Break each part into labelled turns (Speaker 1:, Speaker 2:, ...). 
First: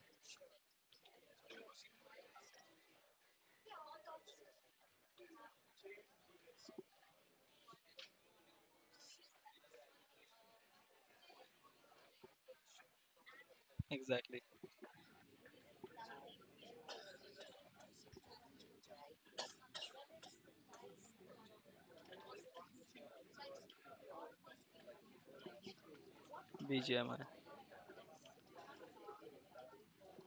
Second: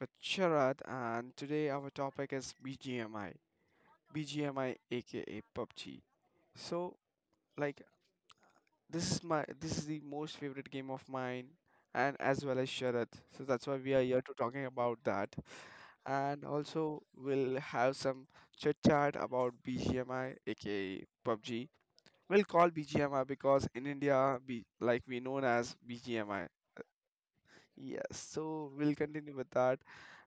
Speaker 1: with Sharad, and today our topic is BGMI. BGMI, aka PUBG. So, like, this is the most favorite game of mine, and as well as Sharad. So that's why we are here to
Speaker 2: Exactly.
Speaker 1: talking about that, and also we'll have some chit chat about BGMI, aka PUBG. We'll call BGMI because in India, like we known as BGMI.
Speaker 2: BGMI.
Speaker 1: Yes, so we'll continue with that.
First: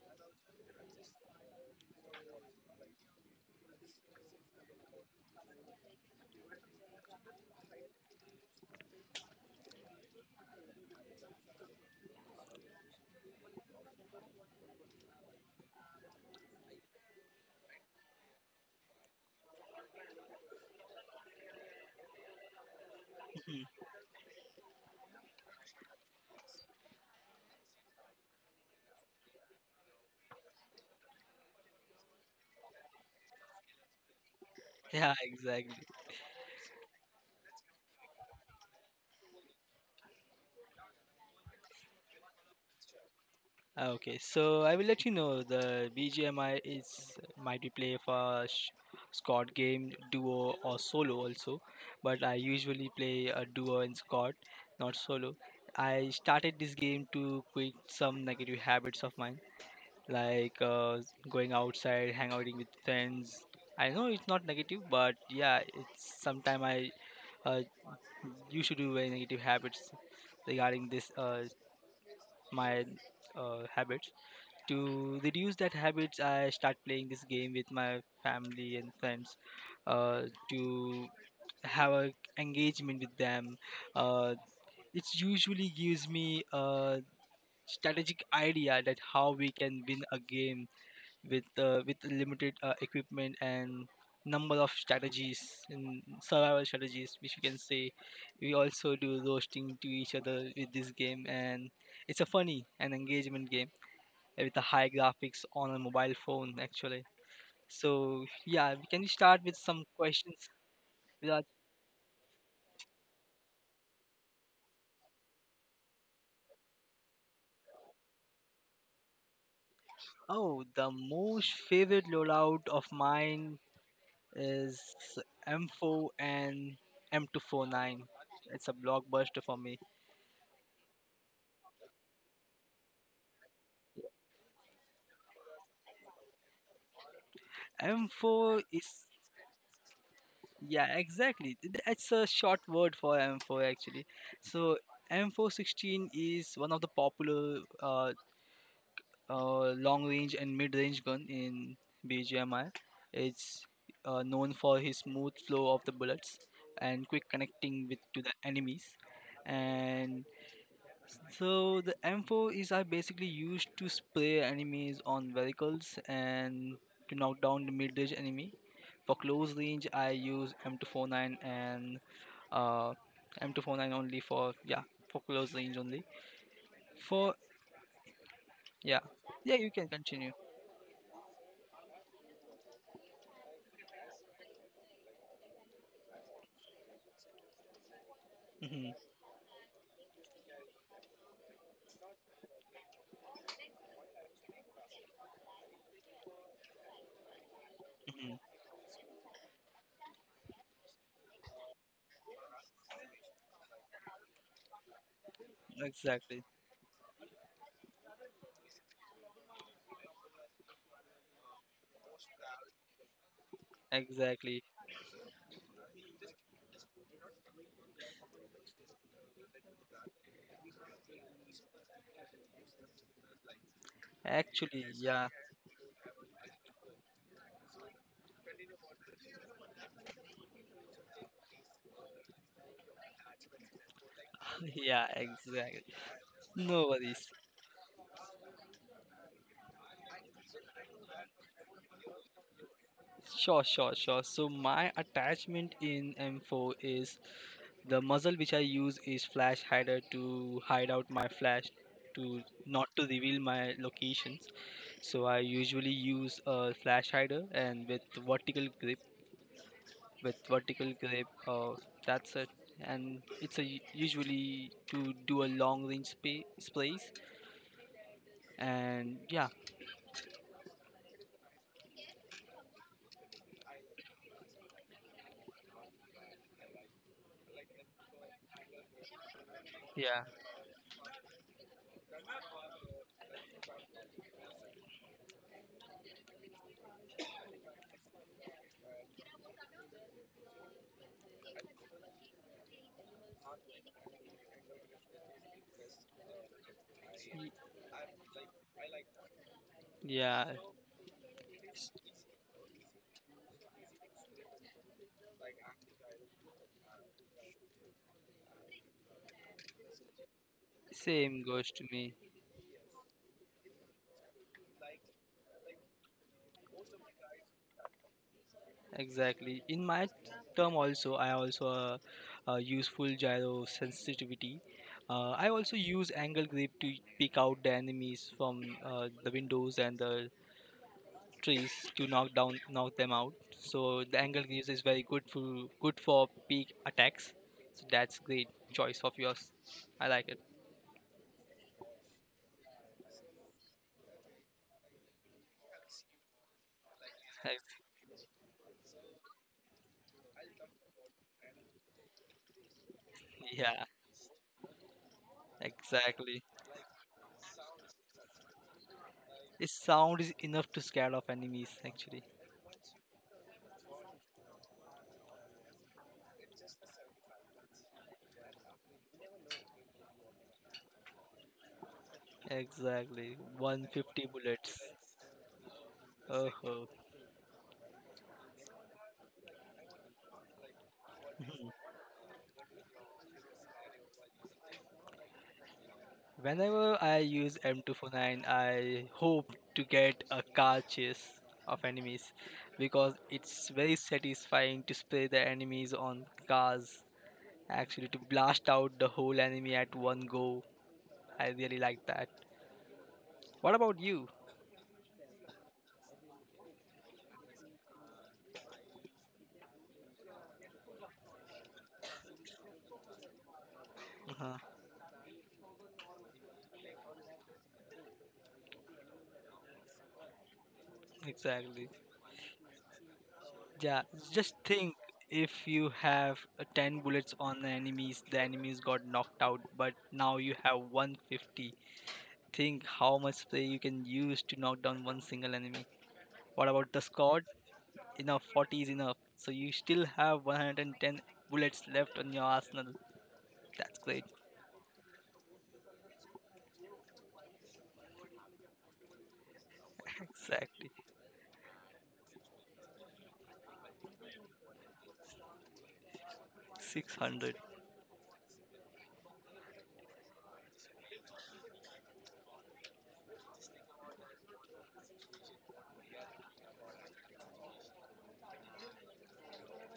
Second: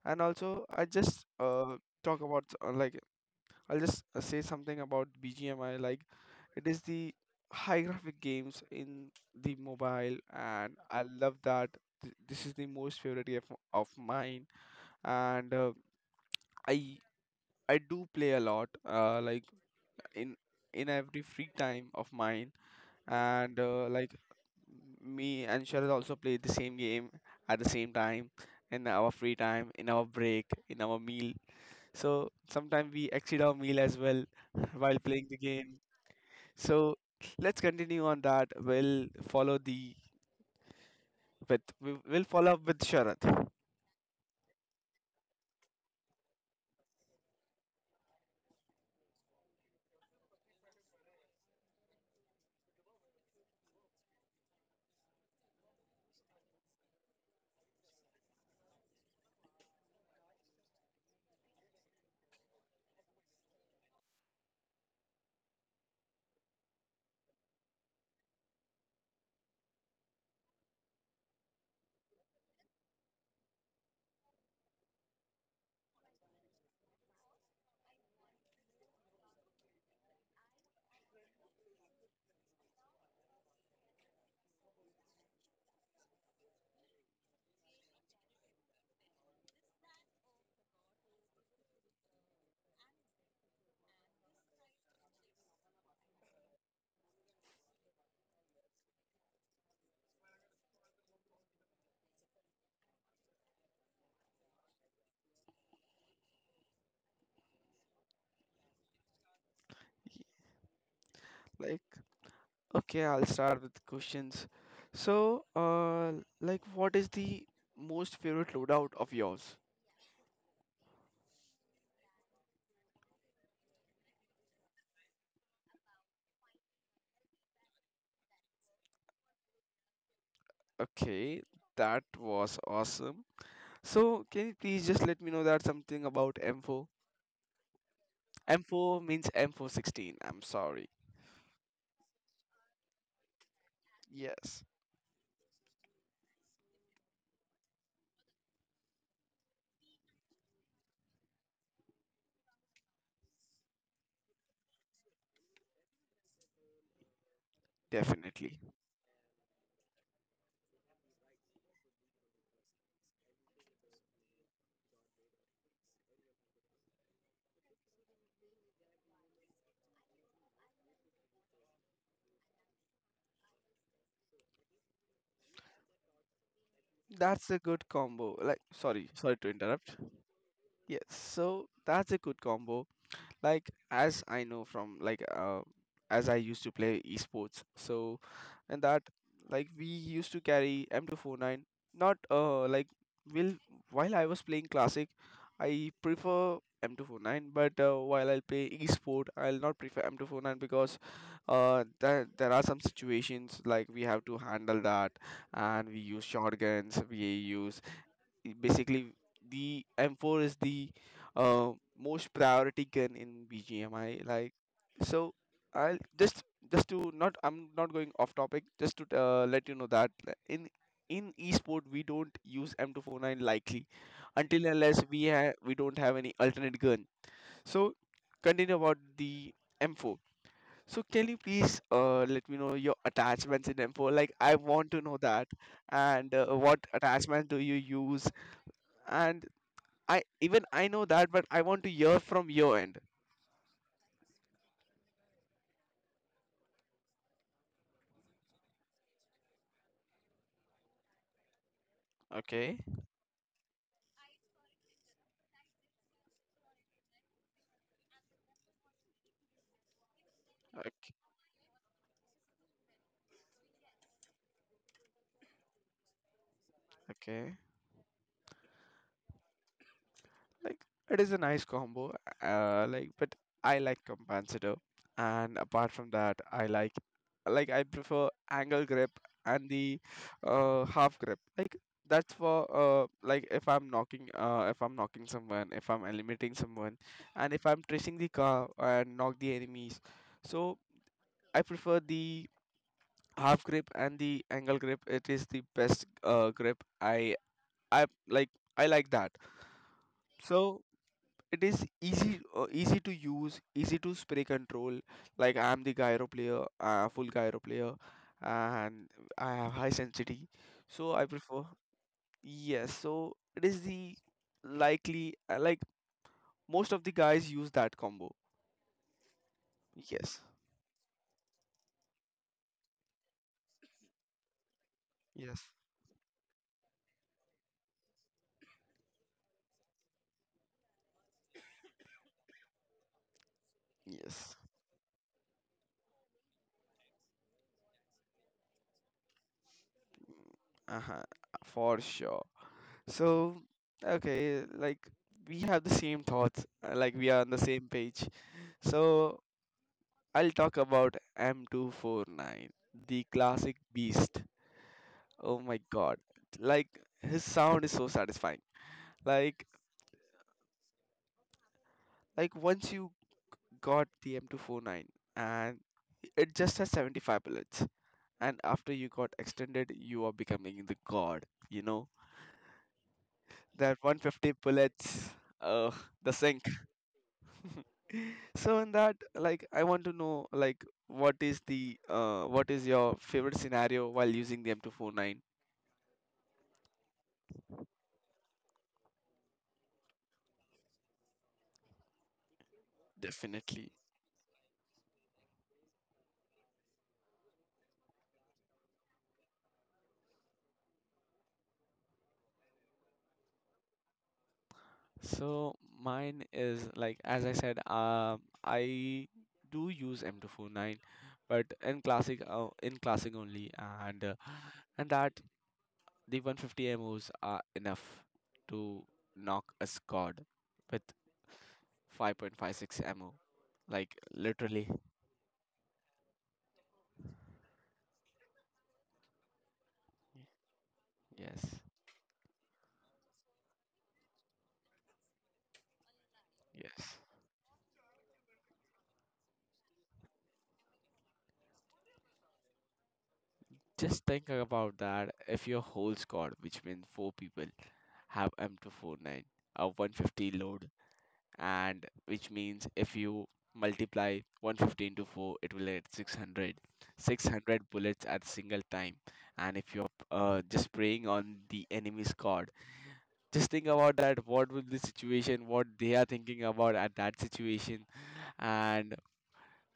Speaker 1: And also, I just talk about, like, I'll just say something about BGMI. Like it is the high graphic games in the mobile, and I love that. This is the most favorite game of mine, and I I do play a lot. Like in in every free time of mine, and
Speaker 2: Mhm.
Speaker 1: like me and Sharad also played the same game at the same time in our free time, in our break, in our meal. So sometimes we exceed our meal as well while
Speaker 2: Yeah,
Speaker 1: playing the
Speaker 2: exactly.
Speaker 1: game. So let's continue on that. We'll follow up with Sharad.
Speaker 2: Ah, okay, so I will let you know the BGMI is might be play for squad game, duo or solo also, but I usually play a duo and squad, not solo. I started this game to quit some negative habits of mine, like going outside, hang outing with friends. I know it's not negative, but yeah, it's sometime I, uh, you should do very negative habits regarding this, my habits. To reduce that habits, I start playing this game with my family and friends, uh, to have a engagement with them. uh, it usually gives me a strategic idea that how we can win a game with limited equipment and number of strategies and survival strategies, which you can say. We also do roasting to each other with this game, and it's a funny and engagement game with a high graphics on a mobile phone actually. So yeah, we can start with some questions, Viraj.
Speaker 1: Like, okay, I'll start with questions. So, like, what is the most favorite loadout of yours?
Speaker 2: Oh, the most favorite loadout of mine is M4 and M249. It's a blockbuster for me.
Speaker 1: Okay, that was awesome. So can you please just let me know that something about M4?
Speaker 2: M4
Speaker 1: M4
Speaker 2: is.
Speaker 1: means M416. I'm sorry.
Speaker 2: Yeah, exactly. That's a short word for M4 actually.
Speaker 1: Yes,
Speaker 2: So M416 is one of the popular, long-range and mid-range gun in BGMI. It's, known for his smooth flow of the bullets and quick connecting with to the
Speaker 1: definitely.
Speaker 2: enemies. And so the M4 is are basically used to spray enemies on vehicles and to knock down the mid-range enemy. For close range, I use M249 and uh M249, only for, yeah, for close range only, for—
Speaker 1: That's a good combo. Like,
Speaker 2: Yeah,
Speaker 1: sorry, sorry to
Speaker 2: yeah, you can
Speaker 1: interrupt.
Speaker 2: continue.
Speaker 1: Yes, so that's a good combo. Like, as I know from, like, as I used to play esports. So, and
Speaker 2: Hmm.
Speaker 1: that, like, we used to carry M249, not like, will while I was playing classic I prefer M249, but while
Speaker 2: Hmm.
Speaker 1: I play esport I'll not prefer M249 because there are some situations like we have to handle that, and we use
Speaker 2: Exactly.
Speaker 1: shotguns, we use, basically the M4 is the, uh, most priority gun in BGMI. Like,
Speaker 2: Exactly.
Speaker 1: so I'll just, to not I'm not going off topic. Just to let you know that in in esport we don't use M249 likely, until
Speaker 2: Actually,
Speaker 1: unless
Speaker 2: yeah.
Speaker 1: we don't have any alternate gun. So continue about the M4. So can you please, let me know your attachments in M4? Like, I want to
Speaker 2: Yeah,
Speaker 1: know that,
Speaker 2: exactly.
Speaker 1: and what
Speaker 2: No worries.
Speaker 1: attachment do you use? And I know that, but I want to hear from your end.
Speaker 2: Sure, sure, sure. So my attachment in M4 is the muzzle, which I use is flash hider to hide out my flash, to
Speaker 1: Okay.
Speaker 2: not to reveal my locations. So I usually use a flash hider, and with vertical grip with vertical
Speaker 1: Okay.
Speaker 2: grip. That's it, and it's usually to do a long range space.
Speaker 1: Okay.
Speaker 2: And yeah,
Speaker 1: Like, it is a nice combo. Like, but I like compensator, and apart from that, I like I prefer angle grip and the
Speaker 2: yeah,
Speaker 1: half grip. Like, that's for like if I'm knocking, if I'm knocking someone, if I'm eliminating someone, and if I'm tracing the car and knock the enemies. So I prefer the half grip and the angle grip, it is the best grip. i
Speaker 2: y-
Speaker 1: i like i like that.
Speaker 2: yeah.
Speaker 1: So it is easy, easy to use, easy to spray control. Like, I am the gyro player, full gyro player, and I have high sensitivity, so I
Speaker 2: Same
Speaker 1: prefer.
Speaker 2: goes to me.
Speaker 1: Yes, so it is the likely, like, most of the guys use that combo.
Speaker 2: Exactly. In my
Speaker 1: Yes,
Speaker 2: term also, I also use full gyro sensitivity. I
Speaker 1: yes,
Speaker 2: also use angle grip to pick out the enemies from, the windows and the trees, to knock down, knock them out. So the angle
Speaker 1: yes.
Speaker 2: greaves is very good for good for peak attacks. So that's great choice of yours. I like it.
Speaker 1: Uh-huh. For sure. So, okay, like, we have the same thoughts, like, we are on the same page. So, I'll talk about M249, the classic
Speaker 2: Yeah,
Speaker 1: beast. Oh my god.
Speaker 2: exactly.
Speaker 1: Like, his sound is so satisfying. Like
Speaker 2: Its sound is enough to scare off enemies actually.
Speaker 1: like once you got the M249, and it just has 75 bullets, and after you got extended you are becoming the god, you know?
Speaker 2: Exactly.
Speaker 1: That
Speaker 2: 150
Speaker 1: 150
Speaker 2: bullets.
Speaker 1: bullets, uh the
Speaker 2: Oh,
Speaker 1: so in that, like, I want to know, like, what is your favorite scenario while using the M249?
Speaker 2: whenever I use M249, I hope to get a car chase of enemies, because it's
Speaker 1: Definitely.
Speaker 2: very satisfying to spray the enemies on cars actually, to blast out the whole enemy at one go. I really like that. What about you?
Speaker 1: So mine is like, as I said, I do use M249, but in classic only, and uh,
Speaker 2: Uh-huh,
Speaker 1: and that the 150 MOs are enough to knock a squad with
Speaker 2: exactly.
Speaker 1: 5.56 MO,
Speaker 2: Yeah,
Speaker 1: like,
Speaker 2: just
Speaker 1: literally.
Speaker 2: think, if you have, 10 bullets on the enemies got knocked out, but now you have
Speaker 1: Yes.
Speaker 2: 150. Think how much spray you can use to knock down one single enemy. What about the
Speaker 1: Yes.
Speaker 2: squad? Enough, 40 is enough. So you still have 110 bullets left on your arsenal. That's great.
Speaker 1: Just think about that. If your whole squad, which means four people, have M249, a 150
Speaker 2: Exactly.
Speaker 1: load, and which means if you multiply 150 into 4, it will get 600.
Speaker 2: 600.
Speaker 1: 600 bullets at single time. And if you're just preying on the enemy squad, just think about that. What will the situation, what they are thinking about at that situation, and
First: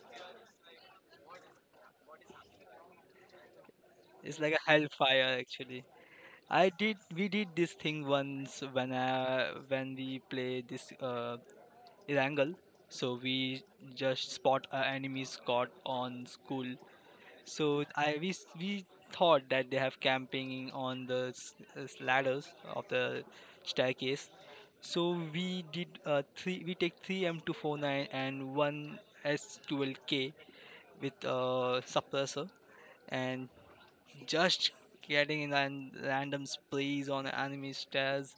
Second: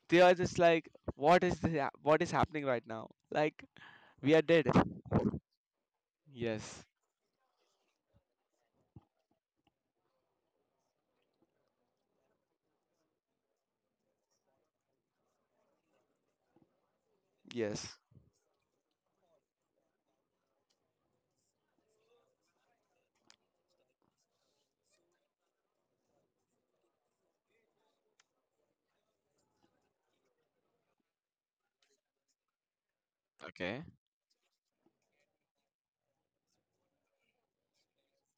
Speaker 1: they are just like, what is happening right now? Like, we
Speaker 2: It's
Speaker 1: are
Speaker 2: like a
Speaker 1: dead.
Speaker 2: hellfire actually. I
Speaker 1: Yes.
Speaker 2: did. We did this thing once when we play this, Irangle. So we just spot our enemies caught on school. So
Speaker 1: Yes.
Speaker 2: I we s- we thought that they have camping on the ladders of the staircase. So we did, three. We take three M249 and one S12K with, suppressor, and
Speaker 1: Okay.
Speaker 2: just getting in random sprees on enemy stairs,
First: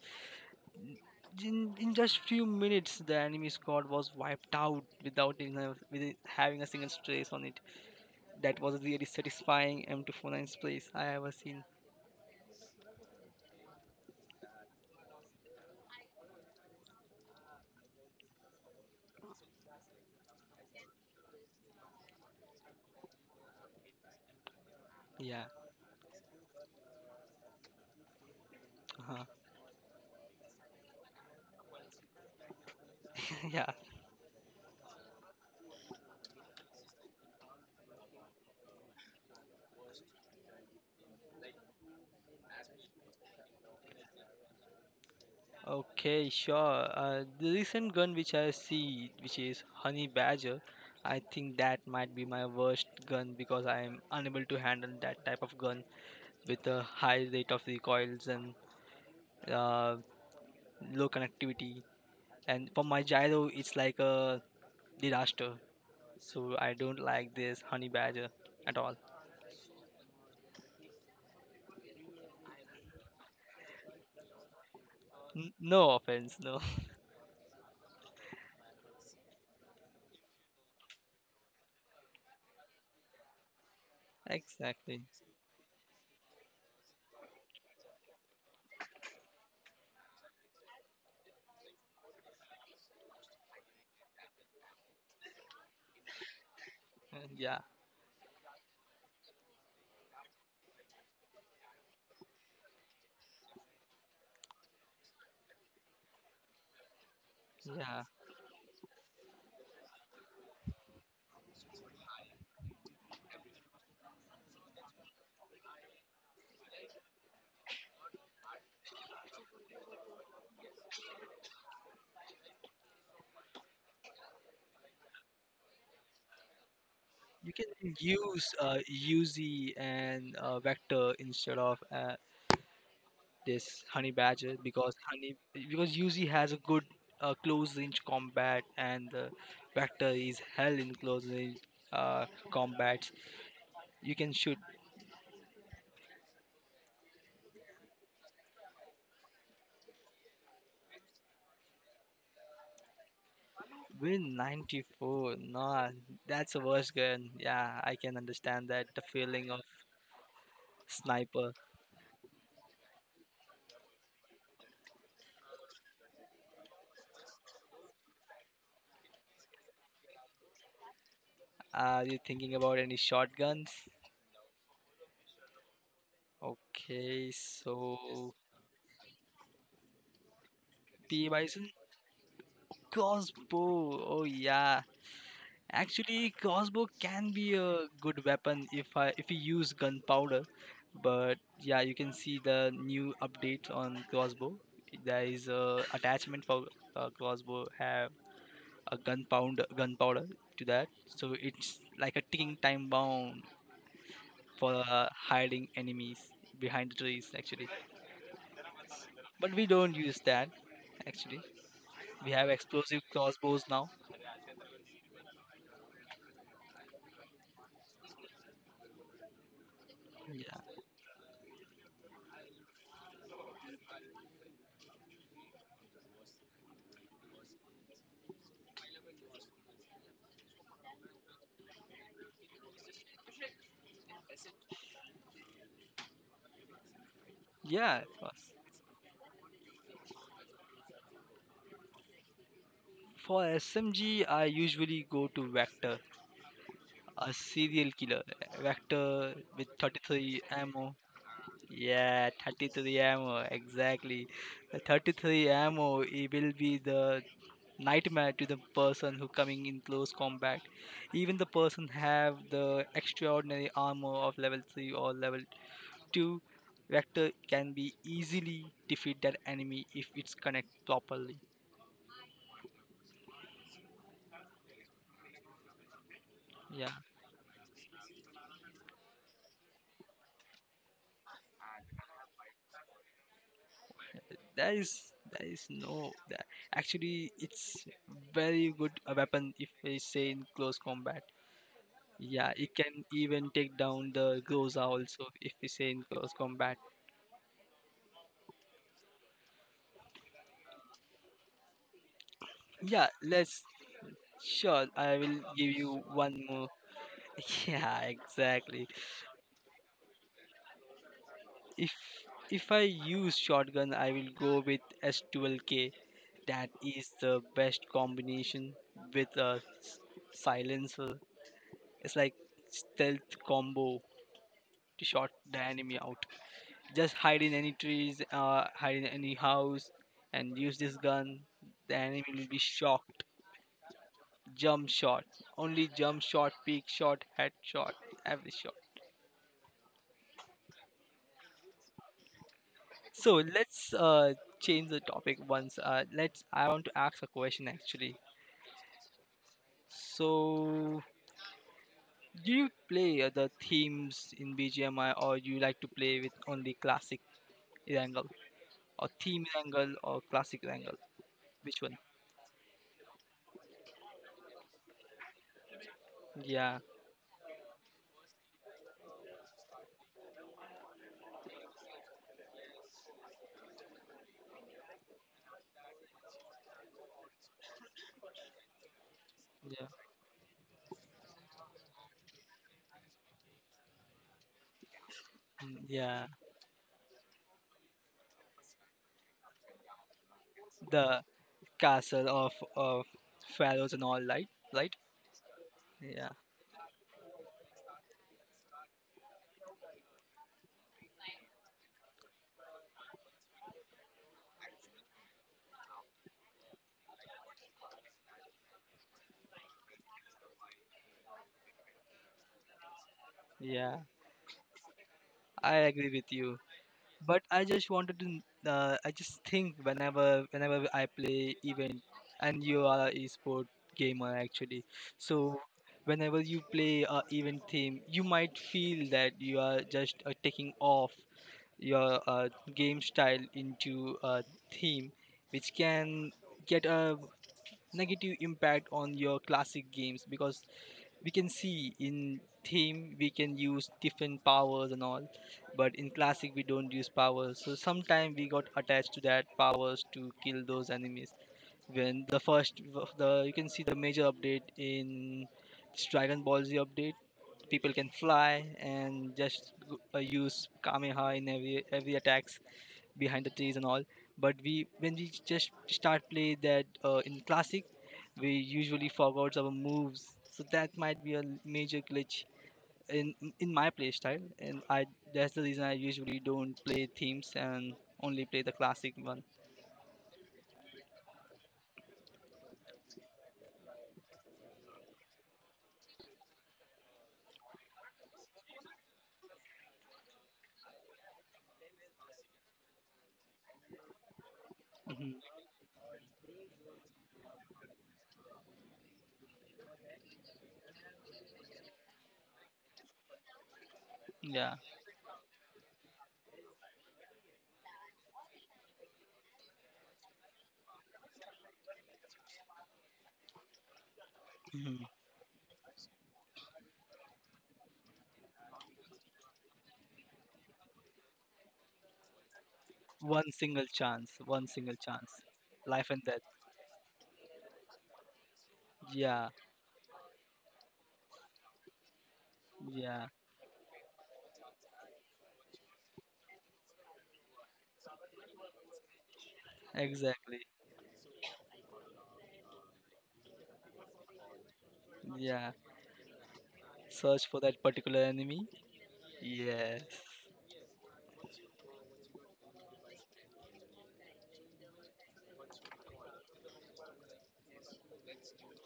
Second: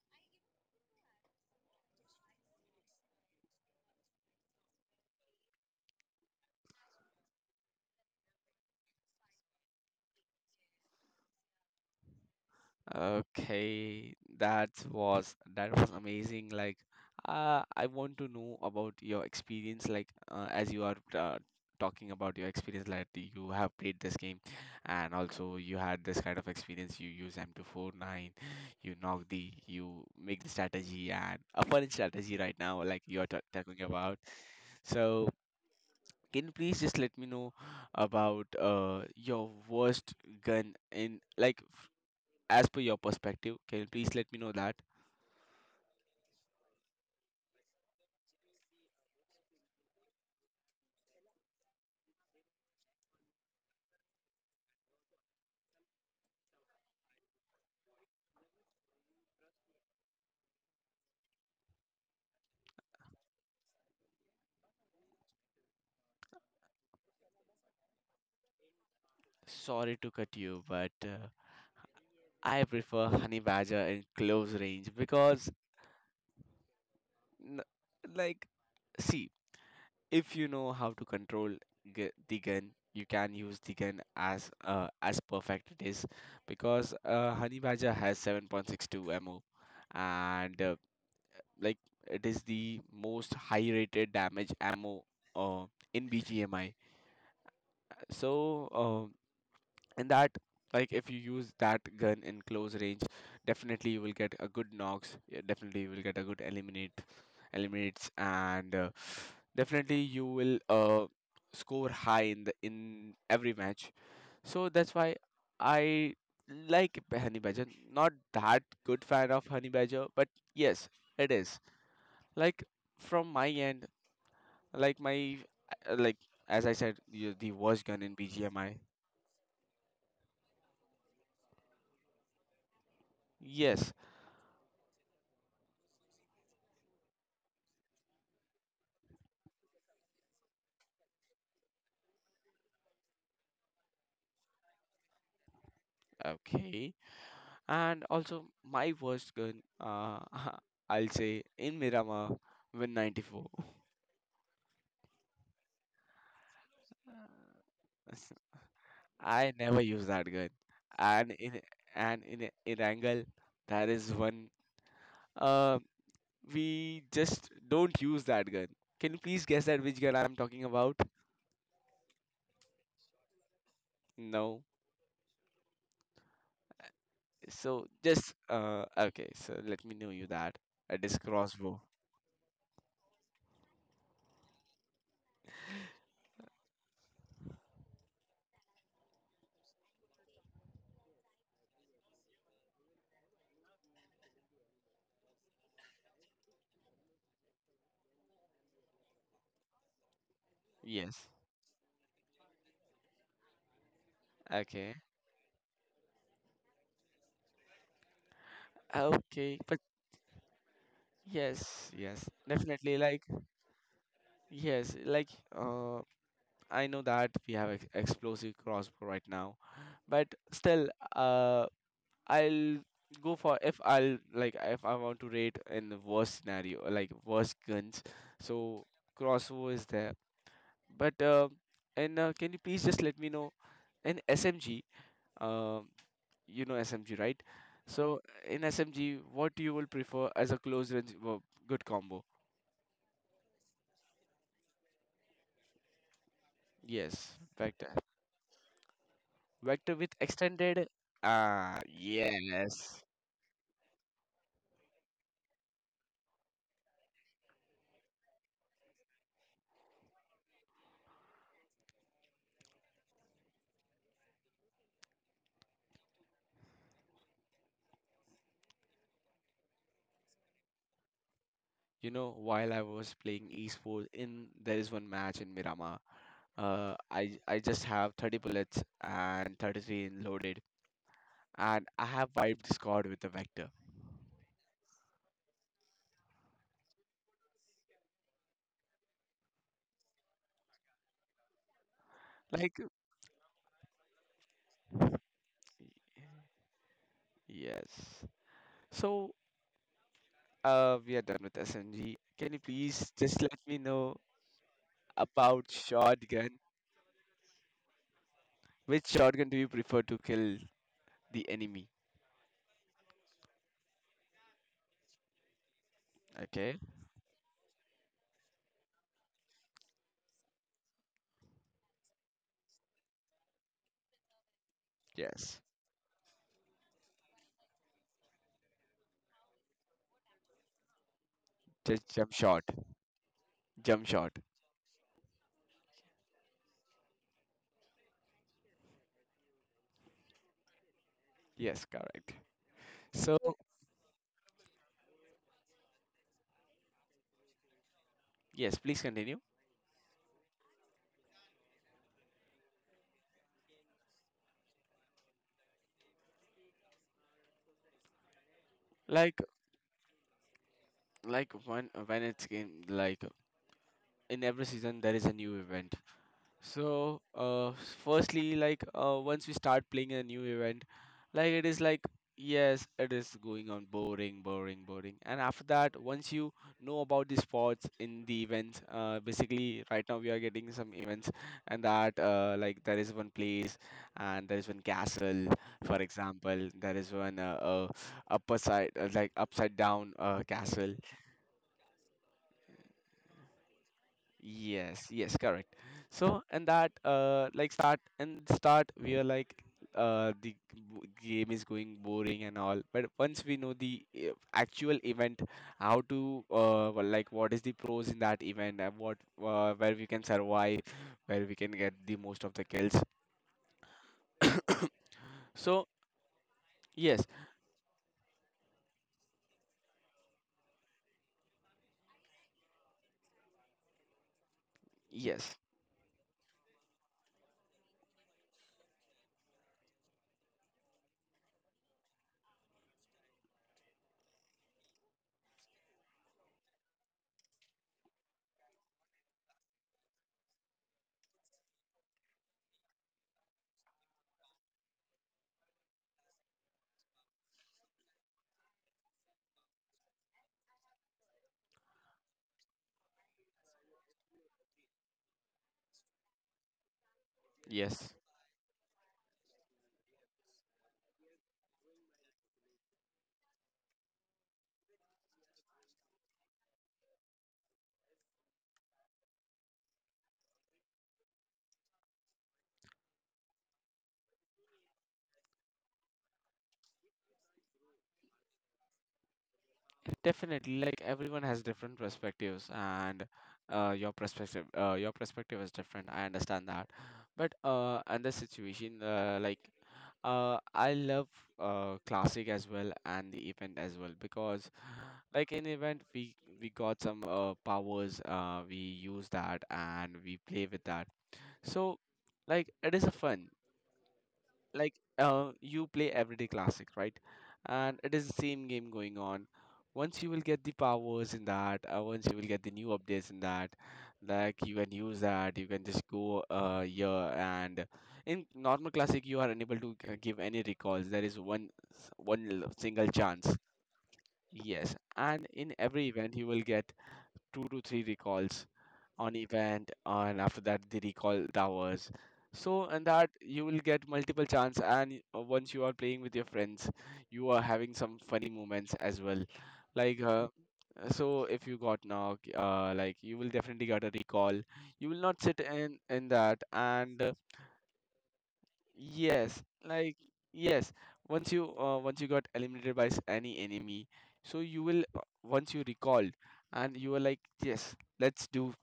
Speaker 2: in just few minutes. The enemy squad was wiped out without even with having a single trace on it. That was really satisfying m nine's place I ever seen.
Speaker 1: Okay. That was amazing. Like, I want to know about your experience. Like, as you are talking about your experience, like you have played this game, and
Speaker 2: Yeah,
Speaker 1: also you had this kind of experience. You use M249,
Speaker 2: uh-huh.
Speaker 1: you make the strategy, and a fun strategy right now, like you are ta
Speaker 2: yeah.
Speaker 1: talking about. So, can you please just let me know about your worst gun in, like, as per your perspective, can you please let me know that?
Speaker 2: Okay, sure. The recent gun which I see, which is Honey Badger, I think that might be my worst gun, because I am unable to handle that type of gun with a high rate of recoils and, uh, low connectivity. And for my gyro, it's like a disaster. So I don't like this honey badger at all.
Speaker 1: Sorry to cut you, but I prefer honey badger in close range because,
Speaker 2: No offense, no.
Speaker 1: n- like, see, if you know how to control the gun, you can use the gun
Speaker 2: Exactly.
Speaker 1: as perfect it is because, honey badger has 7.62 ammo, and like, it is the most high rated damage ammo, uh, in BGMI.
Speaker 2: Yeah,
Speaker 1: So, and that, like, if you use that gun in close range, definitely you will get a good knocks. Yeah, definitely you will get a good
Speaker 2: yeah.
Speaker 1: eliminates, and definitely you will score high in the in every match. So that's why I like honey badger, not that good fan of honey badger, but yes, it is, like, from my end, like my, like, as I said you the
Speaker 2: You can
Speaker 1: worst gun in
Speaker 2: use,
Speaker 1: BGMI.
Speaker 2: UZ and, vector instead of, this
Speaker 1: Yes.
Speaker 2: honey badger, because honey because UZ has a good, close range combat, and the vector is hell in close range, uh, combat. You can shoot.
Speaker 1: Okay. And also, my worst gun, uh, I'll say, in Miramar, Win 94.
Speaker 2: Win 94. No, that's a worse gun. Yeah, I can understand that the feeling
Speaker 1: I
Speaker 2: of
Speaker 1: never use that gun. And
Speaker 2: sniper.
Speaker 1: in and in angle, that is one. Uh, we just don't use that gun. Can you please guess that which gun I'm talking about?
Speaker 2: Are you thinking about any shotguns?
Speaker 1: No.
Speaker 2: Okay,
Speaker 1: So just
Speaker 2: so
Speaker 1: okay. So let me know you that it is
Speaker 2: P. Bison,
Speaker 1: crossbow.
Speaker 2: crossbow. Oh yeah, actually, crossbow can be a good weapon if you use gunpowder. But yeah, you can see the new update on crossbow. There is a attachment for, crossbow, have a gunpowder to that,
Speaker 1: Yes.
Speaker 2: so it's like a ticking time bomb for,
Speaker 1: Okay.
Speaker 2: hiding enemies behind the trees actually. But
Speaker 1: Okay.
Speaker 2: we
Speaker 1: But
Speaker 2: don't use that actually.
Speaker 1: yes, yes,
Speaker 2: We have
Speaker 1: definitely.
Speaker 2: explosive
Speaker 1: Like.
Speaker 2: crossbows now.
Speaker 1: Yes, like, uh, I know that we have explosive crossbow right now, but
Speaker 2: Yeah.
Speaker 1: still, uh, I'll go for, if I want to rate in the worst scenario, like worst guns. So crossbow is there, but and can you please just let me know in SMG? Um, you know SMG, right?
Speaker 2: Yeah, of
Speaker 1: So
Speaker 2: course.
Speaker 1: in SMG, what you will prefer as a close range, good combo?
Speaker 2: For SMG, I usually go to Vector, a
Speaker 1: Yes, fact.
Speaker 2: serial killer. Vector with
Speaker 1: Vector with
Speaker 2: 33 ammo.
Speaker 1: extended. Ah,
Speaker 2: Yeah, 33
Speaker 1: yes.
Speaker 2: ammo, exactly. The 33 ammo, it will be the nightmare to the person who coming in close combat. Even the person have the extraordinary armor of level 3 or level active, vector can be easily defeat that enemy if it's connect properly.
Speaker 1: You know, while I was playing esports in there is one match in Mirama.
Speaker 2: Yeah,
Speaker 1: I just have 30 bullets and 33 in loaded, and I have wiped the squad with the Vector.
Speaker 2: there is no that actually. It's very good a weapon if we say in close combat. Yeah, it
Speaker 1: Like,
Speaker 2: can even take down the Groza also if we say in close combat.
Speaker 1: yes. So, we are done with SMG. Can you
Speaker 2: Yeah,
Speaker 1: please just let
Speaker 2: let's
Speaker 1: me know
Speaker 2: sure, I will give
Speaker 1: about
Speaker 2: you one
Speaker 1: shotgun?
Speaker 2: more. Yeah, exactly.
Speaker 1: Which shotgun do you prefer to kill the
Speaker 2: If
Speaker 1: enemy?
Speaker 2: if I use shotgun, I will go with S12K. That
Speaker 1: Okay.
Speaker 2: is the best combination with a silencer. It's like stealth combo to shot the
Speaker 1: Yes.
Speaker 2: enemy out. Just hide in any trees, hide in any house, and use this gun. The
Speaker 1: Just
Speaker 2: enemy
Speaker 1: jump
Speaker 2: will be
Speaker 1: shot.
Speaker 2: shocked.
Speaker 1: Jump shot.
Speaker 2: Jump shot, only jump shot, peak shot, head shot, every shot.
Speaker 1: Yes, correct.
Speaker 2: So
Speaker 1: So,
Speaker 2: let's, change the topic once. Let's. I want to ask a question actually.
Speaker 1: yes, please continue.
Speaker 2: So, do you play other themes in BGMI, or you like to play with only classic Wrangle, or
Speaker 1: Like
Speaker 2: theme Wrangle, or classic Wrangle?
Speaker 1: like
Speaker 2: Which
Speaker 1: one
Speaker 2: one?
Speaker 1: when it's game, like, in every season there is a new event.
Speaker 2: Yeah,
Speaker 1: So, firstly, like, once we start playing a new event, like, it is like, yes, it is going on boring, boring, boring. And after that, once you know about the spots in the events,
Speaker 2: yeah,
Speaker 1: basically right now we are getting some events, and that, like, there is one place and there is one castle,
Speaker 2: mm,
Speaker 1: for
Speaker 2: yeah.
Speaker 1: example, there is one upper side, like upside down, castle.
Speaker 2: The castle of pharaohs and all, right? Right?
Speaker 1: Yes, yes, correct.
Speaker 2: Yeah,
Speaker 1: So, and that, like, start and start, we are like, the game is going boring and all. But once we know the actual event, how to, well, like, what is the pros in that event, and what, where we can survive, where we can get the most of the kills.
Speaker 2: yeah. I
Speaker 1: So,
Speaker 2: agree with you,
Speaker 1: yes,
Speaker 2: but I just wanted to I just think whenever I play event, and you are a esport gamer actually, so
Speaker 1: yes,
Speaker 2: whenever you play a event theme, you might feel that you are just, taking off your, game style into a theme, which can get a negative impact on your classic games, because we can see in theme we can use different powers and all, but in classic we don't use powers, so sometime we got attached to that powers to kill those enemies when the you can see the major update in this Dragon Ball Z update. People can
Speaker 1: yes.
Speaker 2: fly and just use kameha in every attacks behind the trees and all. But we when we just start play that, in classic, we usually forgot our moves. So that might be a major glitch in in my playstyle, and I that's the reason I usually don't play themes and only play the classic one.
Speaker 1: Definitely, like, everyone has different perspectives, and your perspective is different. I understand that, but, and the situation, like, I love classic as well and the event as well because, like,
Speaker 2: Hmm.
Speaker 1: in event we got some powers, we use that and we play with that. So, like, it is a fun
Speaker 2: Yeah.
Speaker 1: you play everyday classic, right? And it is the same game going on once you will get the powers in that. Once you will get the new updates in that, like, you can
Speaker 2: Hmm.
Speaker 1: use that. You can just go here. And in normal classic you are unable to give any recalls. There is one one single
Speaker 2: One
Speaker 1: chance.
Speaker 2: single chance. One single
Speaker 1: Yes,
Speaker 2: chance.
Speaker 1: and in every
Speaker 2: Life and
Speaker 1: event
Speaker 2: death.
Speaker 1: you will get 2 to 3 recalls on
Speaker 2: Yeah.
Speaker 1: event, and after that the recall towers. So, and
Speaker 2: Yeah.
Speaker 1: that, you will get multiple chance. And once you are playing with your friends, you are having some funny moments as well. like uh,
Speaker 2: Exactly.
Speaker 1: so if you got knocked, like, you will definitely get a recall. You will not sit
Speaker 2: Yeah.
Speaker 1: in that. And
Speaker 2: Search for that particular enemy.
Speaker 1: Yes.
Speaker 2: Yes.
Speaker 1: Like, yes, once you got eliminated by any enemy, so you will, once you recalled, and you were like, yes, let's do,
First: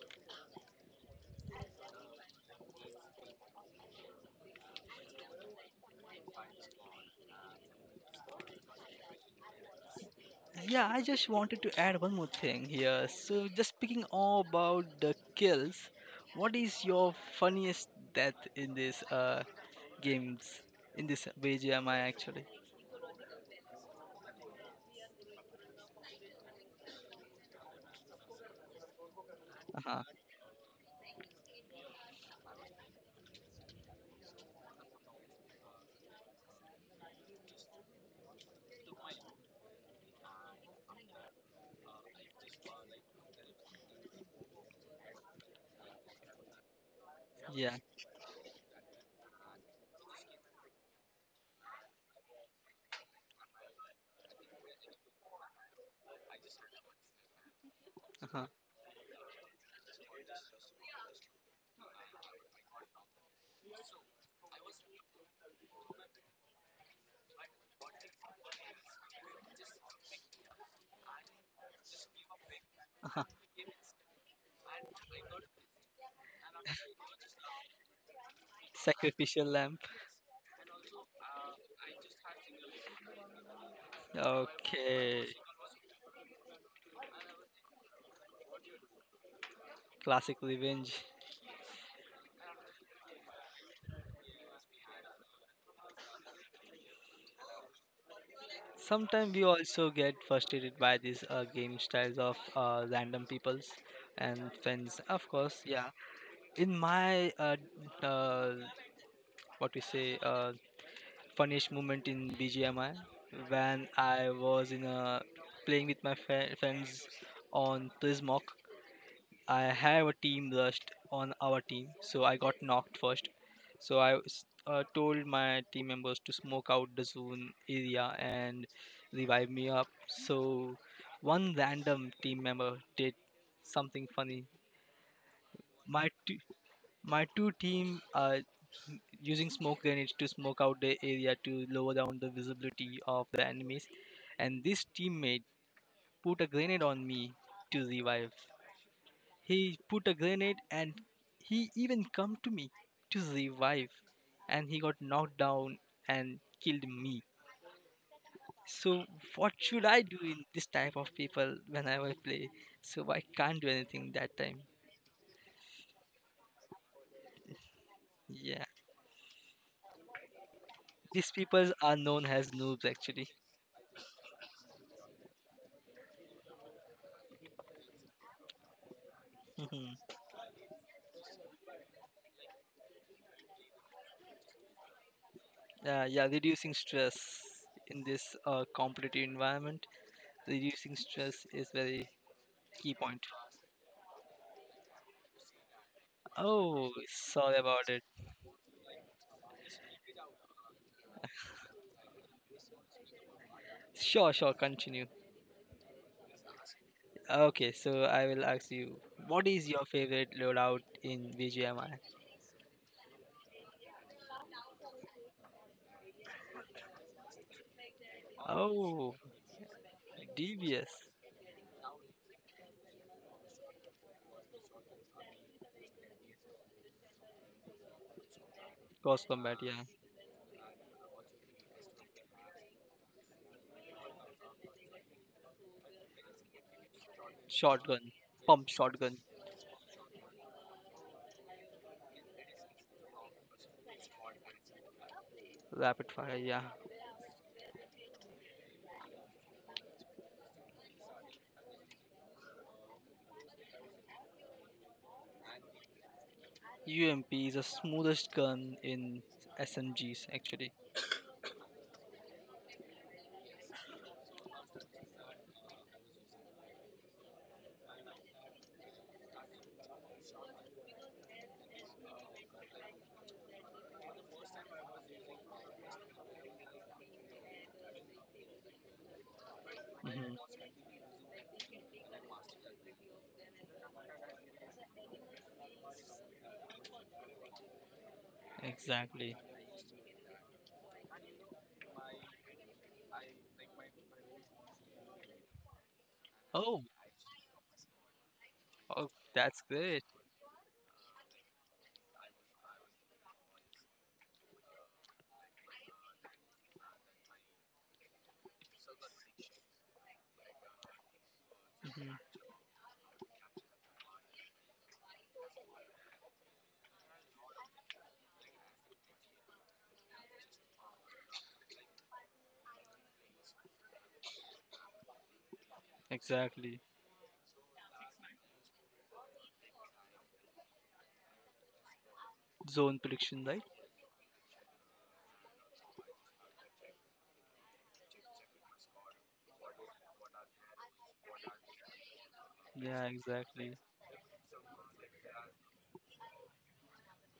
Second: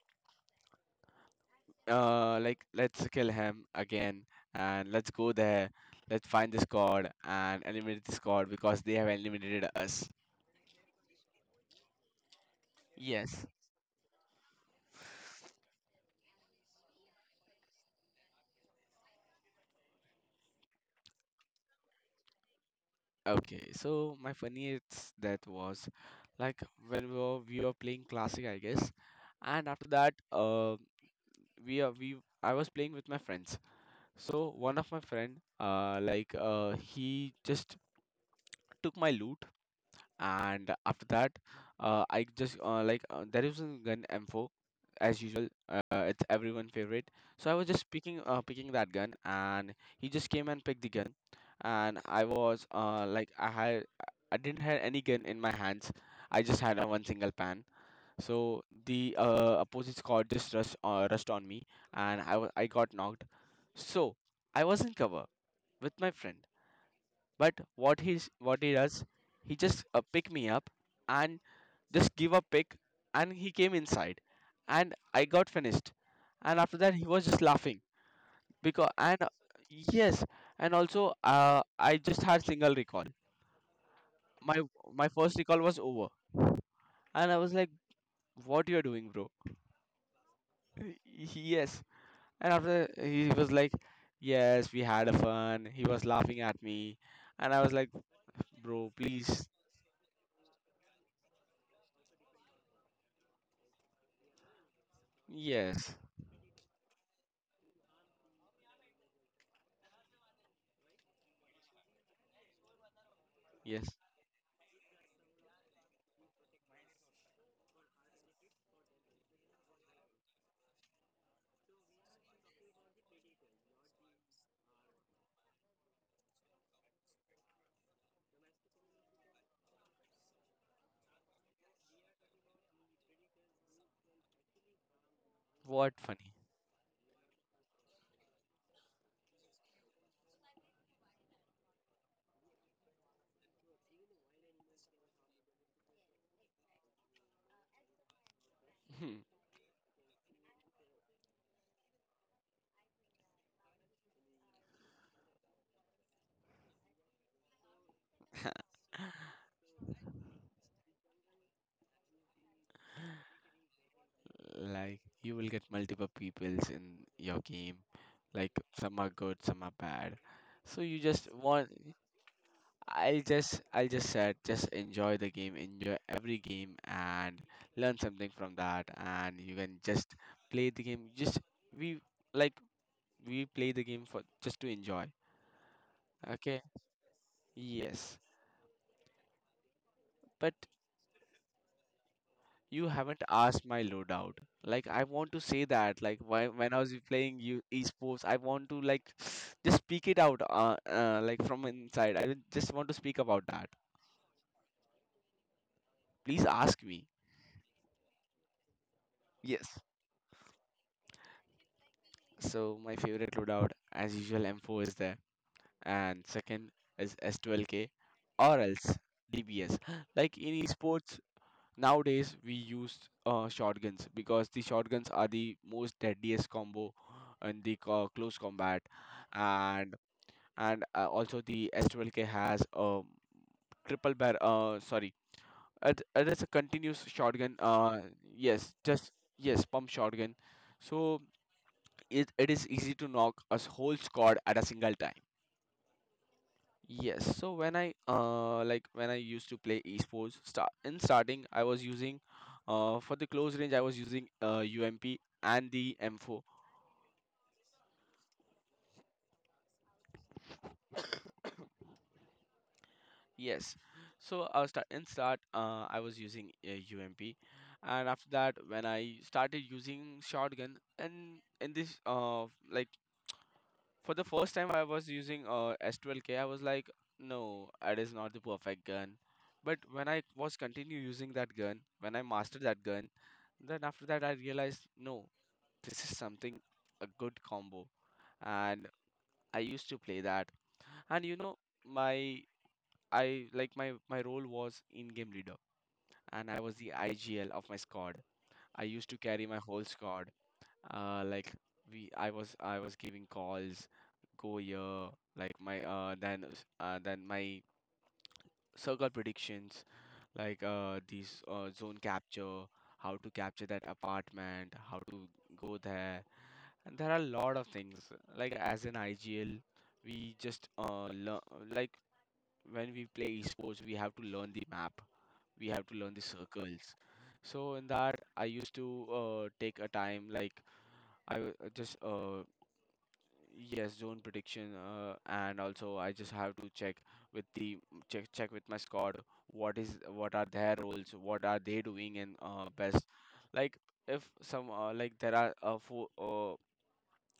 Speaker 1: like, let's kill him again, and let's go there. Let's find this god and eliminate this god because they have eliminated us.
Speaker 2: Yeah, I just wanted to add one more thing here. So,
Speaker 1: Yes.
Speaker 2: just speaking all about the kills, what is your funniest death in this games, in this BGMI actually?
Speaker 1: Okay, so my funniest, that was, like, when we were playing classic, I guess. and after
Speaker 2: Uh-huh.
Speaker 1: that uh we are we I was playing with my friends. So one of my friend he just took my loot. And after that, I just, like, there is a gun, M4, as usual. It's everyone favorite. So I was
Speaker 2: Yeah.
Speaker 1: just picking that gun, and he just came and picked the gun. And I was, like, I had, I didn't have any gun in my hands. I just had a one single pan.
Speaker 2: Uh-huh.
Speaker 1: So the, opposite squad just rushed on me, and I got knocked. So I was in cover with my friend. But what he does, he just, picked me up, and just give a pick.
Speaker 2: Uh-huh.
Speaker 1: And he came inside, and I got finished. And after that he was just laughing because. And
Speaker 2: Sacrificial lamp.
Speaker 1: yes. And also, I just had single recall. my my
Speaker 2: Okay.
Speaker 1: first recall was over, and I was like, what you are doing, bro?
Speaker 2: Classic revenge.
Speaker 1: Y- yes. And after that, he was like, yes, we had a fun. He was laughing at me, and I was like, bro,
Speaker 2: Sometimes we
Speaker 1: please.
Speaker 2: also get frustrated by these, game styles of, random peoples and friends. Of course, yeah.
Speaker 1: Yes.
Speaker 2: In my, uh, what we say, funniest moment in BGMI,
Speaker 1: Yes.
Speaker 2: when I was in a playing with my friends on Prismock. I have a team rust on our team, so I got knocked first. So I told my team members to smoke out the zone area and revive me up. So one random team member did something funny.
Speaker 1: What
Speaker 2: My
Speaker 1: funny?
Speaker 2: my two team are using smoke grenades to smoke out the area to lower down the visibility of the enemies. And this teammate put a grenade on me to revive. He put a grenade, and he even come to me to revive. And he got knocked down and killed me. So what should I do in this type of people when I will play? So I can't do anything that time.
Speaker 1: Like, you will get multiple peoples in your game. Like,
Speaker 2: Yeah.
Speaker 1: some are good, some are bad. So you just
Speaker 2: These
Speaker 1: want.
Speaker 2: people are known as noobs actually.
Speaker 1: I'll just said just enjoy the game, enjoy every game, and learn something from that, and you can just play the game. Just, we, like, we play the game for just to enjoy.
Speaker 2: Yeah,
Speaker 1: Okay?
Speaker 2: reducing stress in
Speaker 1: Yes.
Speaker 2: this, competitive environment,
Speaker 1: But
Speaker 2: reducing stress is very
Speaker 1: you
Speaker 2: key
Speaker 1: haven't
Speaker 2: point.
Speaker 1: asked my loadout. Like, I want to say that. Like, why, when I was
Speaker 2: Oh,
Speaker 1: playing you
Speaker 2: sorry about it.
Speaker 1: esports, I want to like just speak it out. Like from inside, I just want to speak about that.
Speaker 2: Sure, sure, continue.
Speaker 1: Please ask me.
Speaker 2: Okay, so I will ask you, what is
Speaker 1: Yes.
Speaker 2: your favorite loadout in BGMI?
Speaker 1: So my favorite loadout, as usual, M4 is there, and second is S12K, or else
Speaker 2: Oh,
Speaker 1: DBS. Like in
Speaker 2: DBS,
Speaker 1: esports nowadays, we use shotguns, because the shotguns are the most deadliest combo in the close combat.
Speaker 2: cross combat, yeah.
Speaker 1: And and uh, also the S12K has a triple barrel. Sorry, it is a continuous shotgun.
Speaker 2: Shotgun,
Speaker 1: Yes,
Speaker 2: pump
Speaker 1: just
Speaker 2: shotgun,
Speaker 1: yes, pump shotgun. So it is easy to knock a whole squad at a single time.
Speaker 2: rapid fire, yeah.
Speaker 1: Yes, so when I like when I used to play esports start in starting, I was using for the close range, I was using UMP and the M4.
Speaker 2: UMP is the smoothest gun in SMGs, actually.
Speaker 1: Yes. So start in start, I was using a UMP. And after that, when I started using shotgun, and in this like, for the first time I was using S12K, I was like, no, it is not the perfect gun. But when I was
Speaker 2: Hmm,
Speaker 1: continue using that gun, when I mastered that gun, then after that I realized, no, this is something a good combo, and
Speaker 2: exactly.
Speaker 1: I used to play that. And you know, my I like my role was in-game leader, and I was
Speaker 2: Oh,
Speaker 1: the IGL of my squad. I
Speaker 2: oh,
Speaker 1: used to carry my
Speaker 2: that's
Speaker 1: whole
Speaker 2: great.
Speaker 1: squad. Like, I was giving calls, go here, like, my then my circle predictions, like, these, zone
Speaker 2: Mhm.
Speaker 1: capture, how to capture that apartment, how to go there. And there are a lot of things. Like, as an IGL, we just learn, like, when we play esports, we have to learn the map, we have to learn the
Speaker 2: Exactly.
Speaker 1: circles. So in that I used to, take a time, like, I w- just
Speaker 2: Zone prediction, right?
Speaker 1: yes, zone prediction. And also I just have to check with the, check with my squad, what are their roles, what are they doing, and,
Speaker 2: Yeah,
Speaker 1: best,
Speaker 2: exactly.
Speaker 1: like, if some, like, there are, four,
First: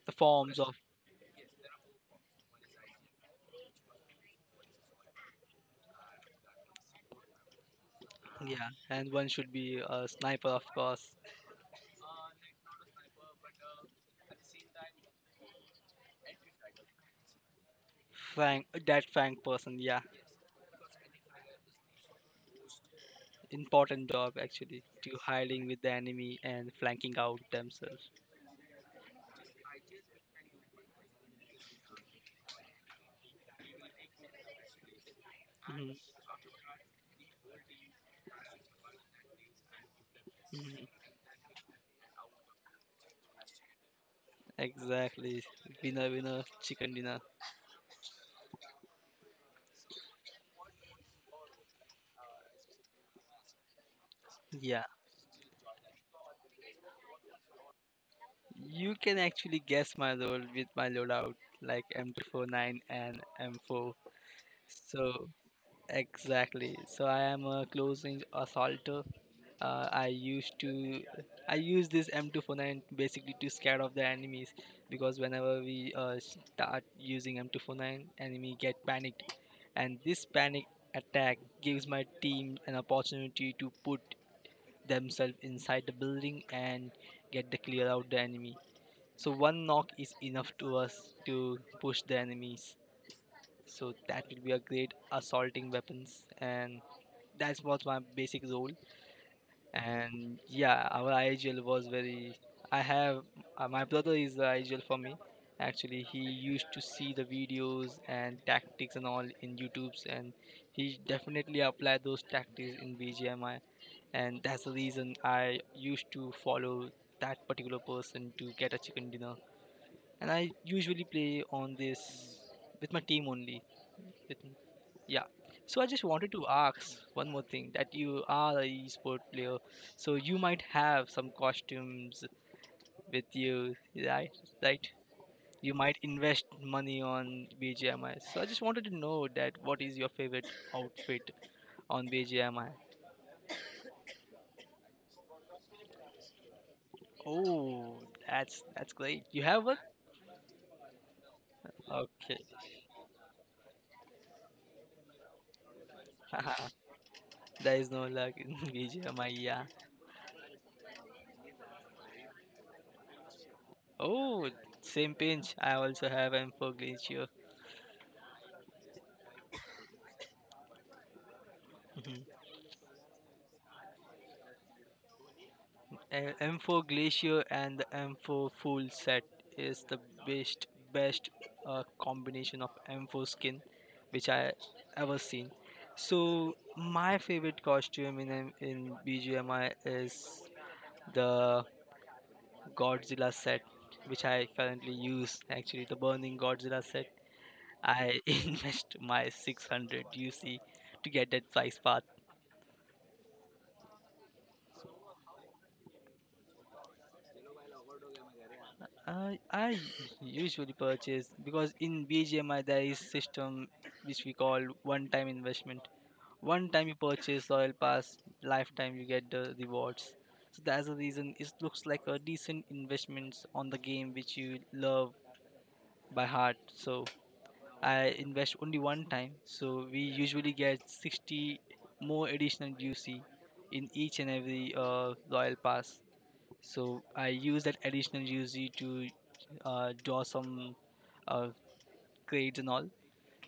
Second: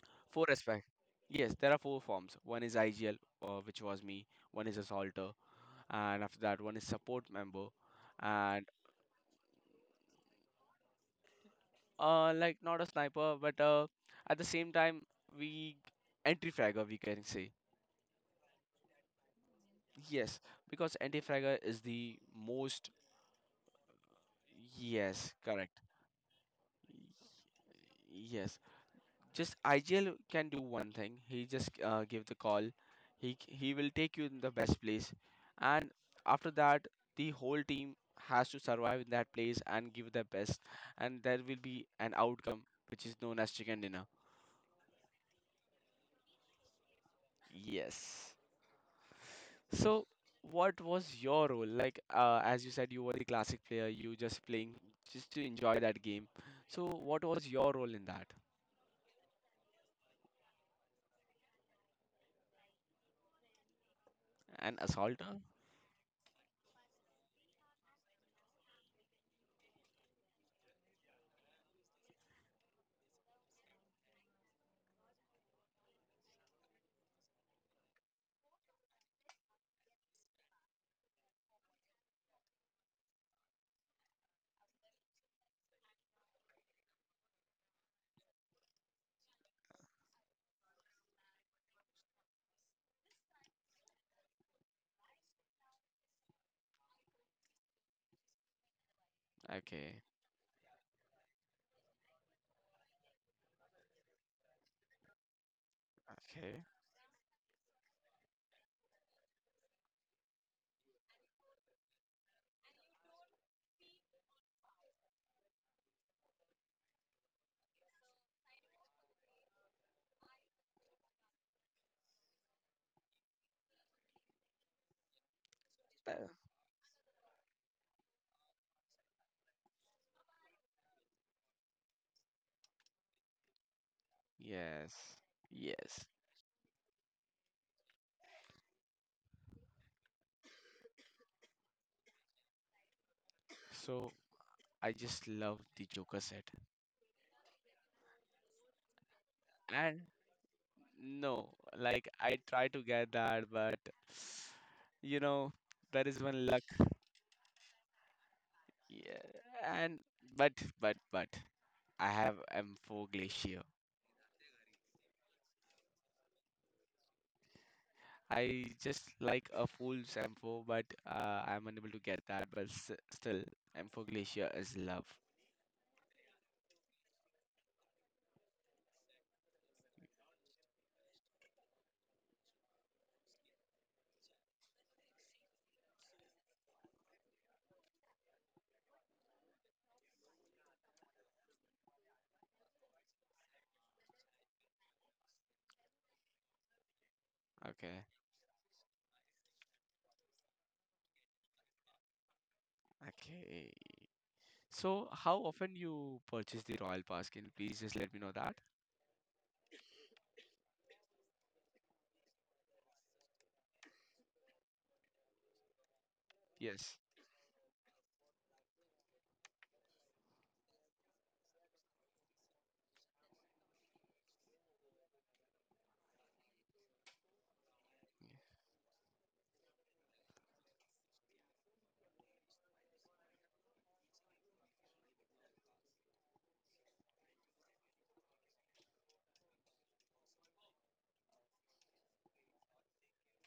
Speaker 2: The
Speaker 1: four
Speaker 2: forms of,
Speaker 1: aspects. Yes, there are four forms. One is IGL, which was me. One is assaulter. And after that, one is support member. And.
Speaker 2: yeah, and one should be a sniper, of course.
Speaker 1: Like, not a sniper, but, at the same time, we anti-fragger, we can say.
Speaker 2: Flank that flank person, yeah.
Speaker 1: Yes, because anti-fragger is the most.
Speaker 2: Important job actually to
Speaker 1: Yes,
Speaker 2: hiding
Speaker 1: correct.
Speaker 2: with the enemy and flanking out themselves.
Speaker 1: Yes, just IGL can do one thing. He just, give the call. He will take you in the best place,
Speaker 2: Hmm.
Speaker 1: and after that, the whole team has to survive in that place and give their best,
Speaker 2: Hmm.
Speaker 1: and there will be an outcome which is known as chicken dinner.
Speaker 2: Exactly. Winner, winner, chicken dinner.
Speaker 1: Yes. So, what was your role? Like, as you said, you were the classic player, you just playing
Speaker 2: Yeah,
Speaker 1: just to enjoy that game. So, what was your role in that?
Speaker 2: you can actually guess my load with my loadout like M249 and M4.
Speaker 1: An assaulter?
Speaker 2: So
Speaker 1: Mm.
Speaker 2: exactly. So I am a close range assaulter. I used to I use this M249 basically to scare off the enemies, because whenever we start using M249, enemy get panicked, and this panic attack gives my team an opportunity to put themselves inside the building and get the clear out the enemy. So one knock is enough to us to push the enemies, so that will be a great assaulting weapons, and that's what my basic role.
Speaker 1: Okay.
Speaker 2: And yeah, our IGL was very, I have, my brother is the IGL for me. Actually he
Speaker 1: Okay.
Speaker 2: used to see the videos and tactics and all in YouTubes, and he definitely applied those tactics in BGMI, and that's the reason I used to follow that particular person to get a chicken dinner. And I usually play on this with my team only. With, yeah. So I just
Speaker 1: Uh,
Speaker 2: wanted to ask one more thing, that you are a esport player, so you might have some costumes with you, right? Right?
Speaker 1: yes.
Speaker 2: You might
Speaker 1: Yes.
Speaker 2: invest money on BGMI. So I just wanted to know that what is your favorite outfit on BGMI?
Speaker 1: So, I just love the Joker set.
Speaker 2: Oh, that's great. You have one?
Speaker 1: And no, like,
Speaker 2: Okay.
Speaker 1: I try to get that, but you know, there is one luck.
Speaker 2: There is no luck in BGMI, yeah.
Speaker 1: Yeah. And, but, but, I have M4 Glacier.
Speaker 2: Oh, same pinch. I also have M4 Glacier.
Speaker 1: I just like a full Sampo, but I'm unable to get that. But s still, Sampo Glacier is love.
Speaker 2: M4 Glacier and the M4 full set is the best best combination of M4 skin which I ever seen. So my favorite costume in BGMI is the Godzilla set, which I currently use, actually the Burning Godzilla set.
Speaker 1: Okay,
Speaker 2: I invest my 600 UC to get that price path.
Speaker 1: okay. So, how often you purchase the Royal Pass? Can you please just let me know that?
Speaker 2: I usually purchase, because in BGMI there is system which we call one-time investment. One time you
Speaker 1: Yes.
Speaker 2: purchase Royal Pass, lifetime you get the rewards. So that's the reason it looks like a decent investments on the game which you love by heart. So I invest only one time. So we usually get 60 more additional UC in each and every Royal Pass. So I use that additional UG to draw some uh, grades and all,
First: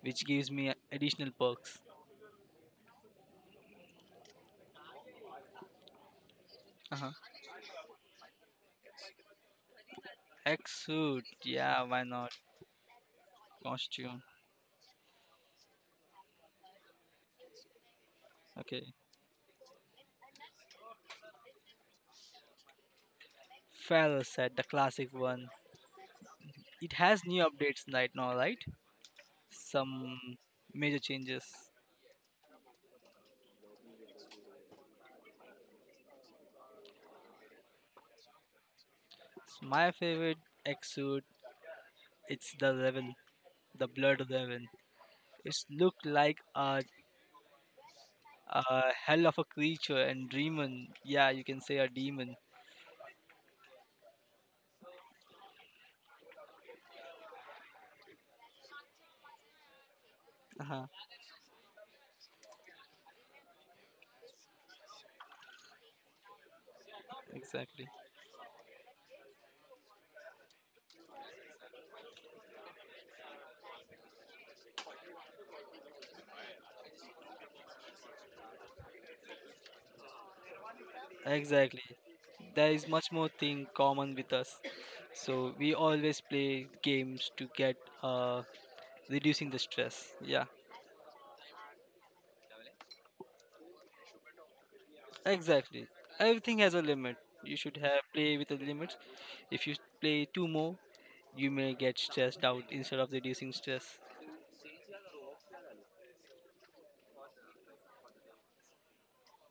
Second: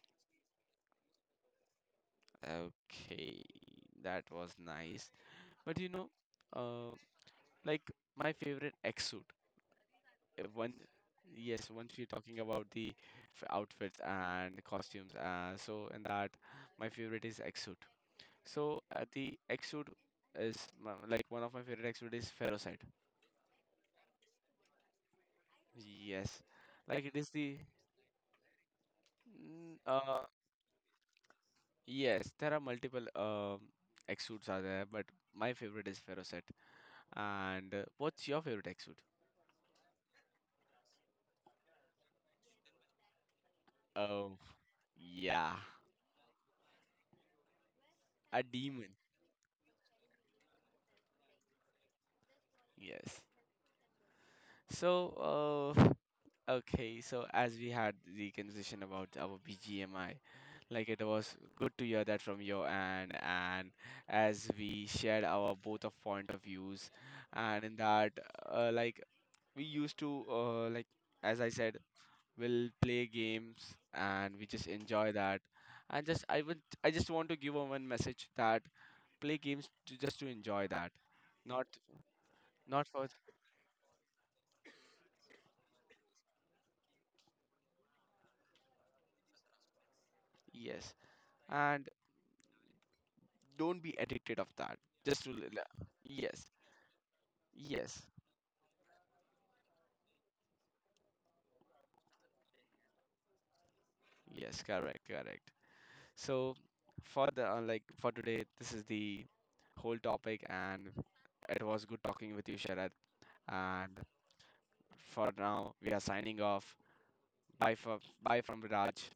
Speaker 2: which gives me additional perks.
Speaker 1: Okay, that was nice. But you know, uh,
Speaker 2: Uh-huh.
Speaker 1: like, my favorite X suit. Uh, one,
Speaker 2: X suit,
Speaker 1: yes,
Speaker 2: yeah,
Speaker 1: once
Speaker 2: why
Speaker 1: we're
Speaker 2: not?
Speaker 1: talking about the outfits
Speaker 2: Costume,
Speaker 1: and costumes, so in that, my favorite is X suit. So
Speaker 2: okay.
Speaker 1: the exude is my- like one of my favorite exude is ferrocite.
Speaker 2: Feral set, the classic one.
Speaker 1: Yes,
Speaker 2: It
Speaker 1: like it
Speaker 2: has
Speaker 1: is
Speaker 2: new
Speaker 1: the
Speaker 2: updates right now, right?
Speaker 1: mm,
Speaker 2: Some
Speaker 1: uh,
Speaker 2: major changes.
Speaker 1: yes, there are multiple exudes are there, but my favorite is ferrocite. And what's your favorite exude?
Speaker 2: So my favorite X suit, it's the Reven, the Blood
Speaker 1: Oh
Speaker 2: Reven.
Speaker 1: yeah,
Speaker 2: It's looked like
Speaker 1: a
Speaker 2: a
Speaker 1: demon.
Speaker 2: hell of a creature and demon. Yeah, you can say a demon.
Speaker 1: Yes. So Okay, so as we had the conversation about our BGMI,
Speaker 2: Uh-huh.
Speaker 1: like, it was good to hear that from your end, and as we shared our both of point of views, and in
Speaker 2: Exactly.
Speaker 1: that, like, we used to, like, as I said, we'll play games and we just enjoy that, and just I would, I just want to give a one message that play games to just to enjoy that, not,
Speaker 2: Exactly. There
Speaker 1: not
Speaker 2: is
Speaker 1: for,
Speaker 2: much more thing common with us. So we always play games to get uh reducing the stress. Yeah.
Speaker 1: yes, and don't be addicted of that, just to
Speaker 2: Exactly.
Speaker 1: yes.
Speaker 2: Everything has a limit. You should
Speaker 1: Yes,
Speaker 2: have play with a limit. If you play too more, you may get stressed out instead of reducing stress.
Speaker 1: yes, correct, correct. So, for the, like, for today, this is the whole topic, and it was good talking with you, Sharad. And for now, we are signing off. Bye for bye from Raj.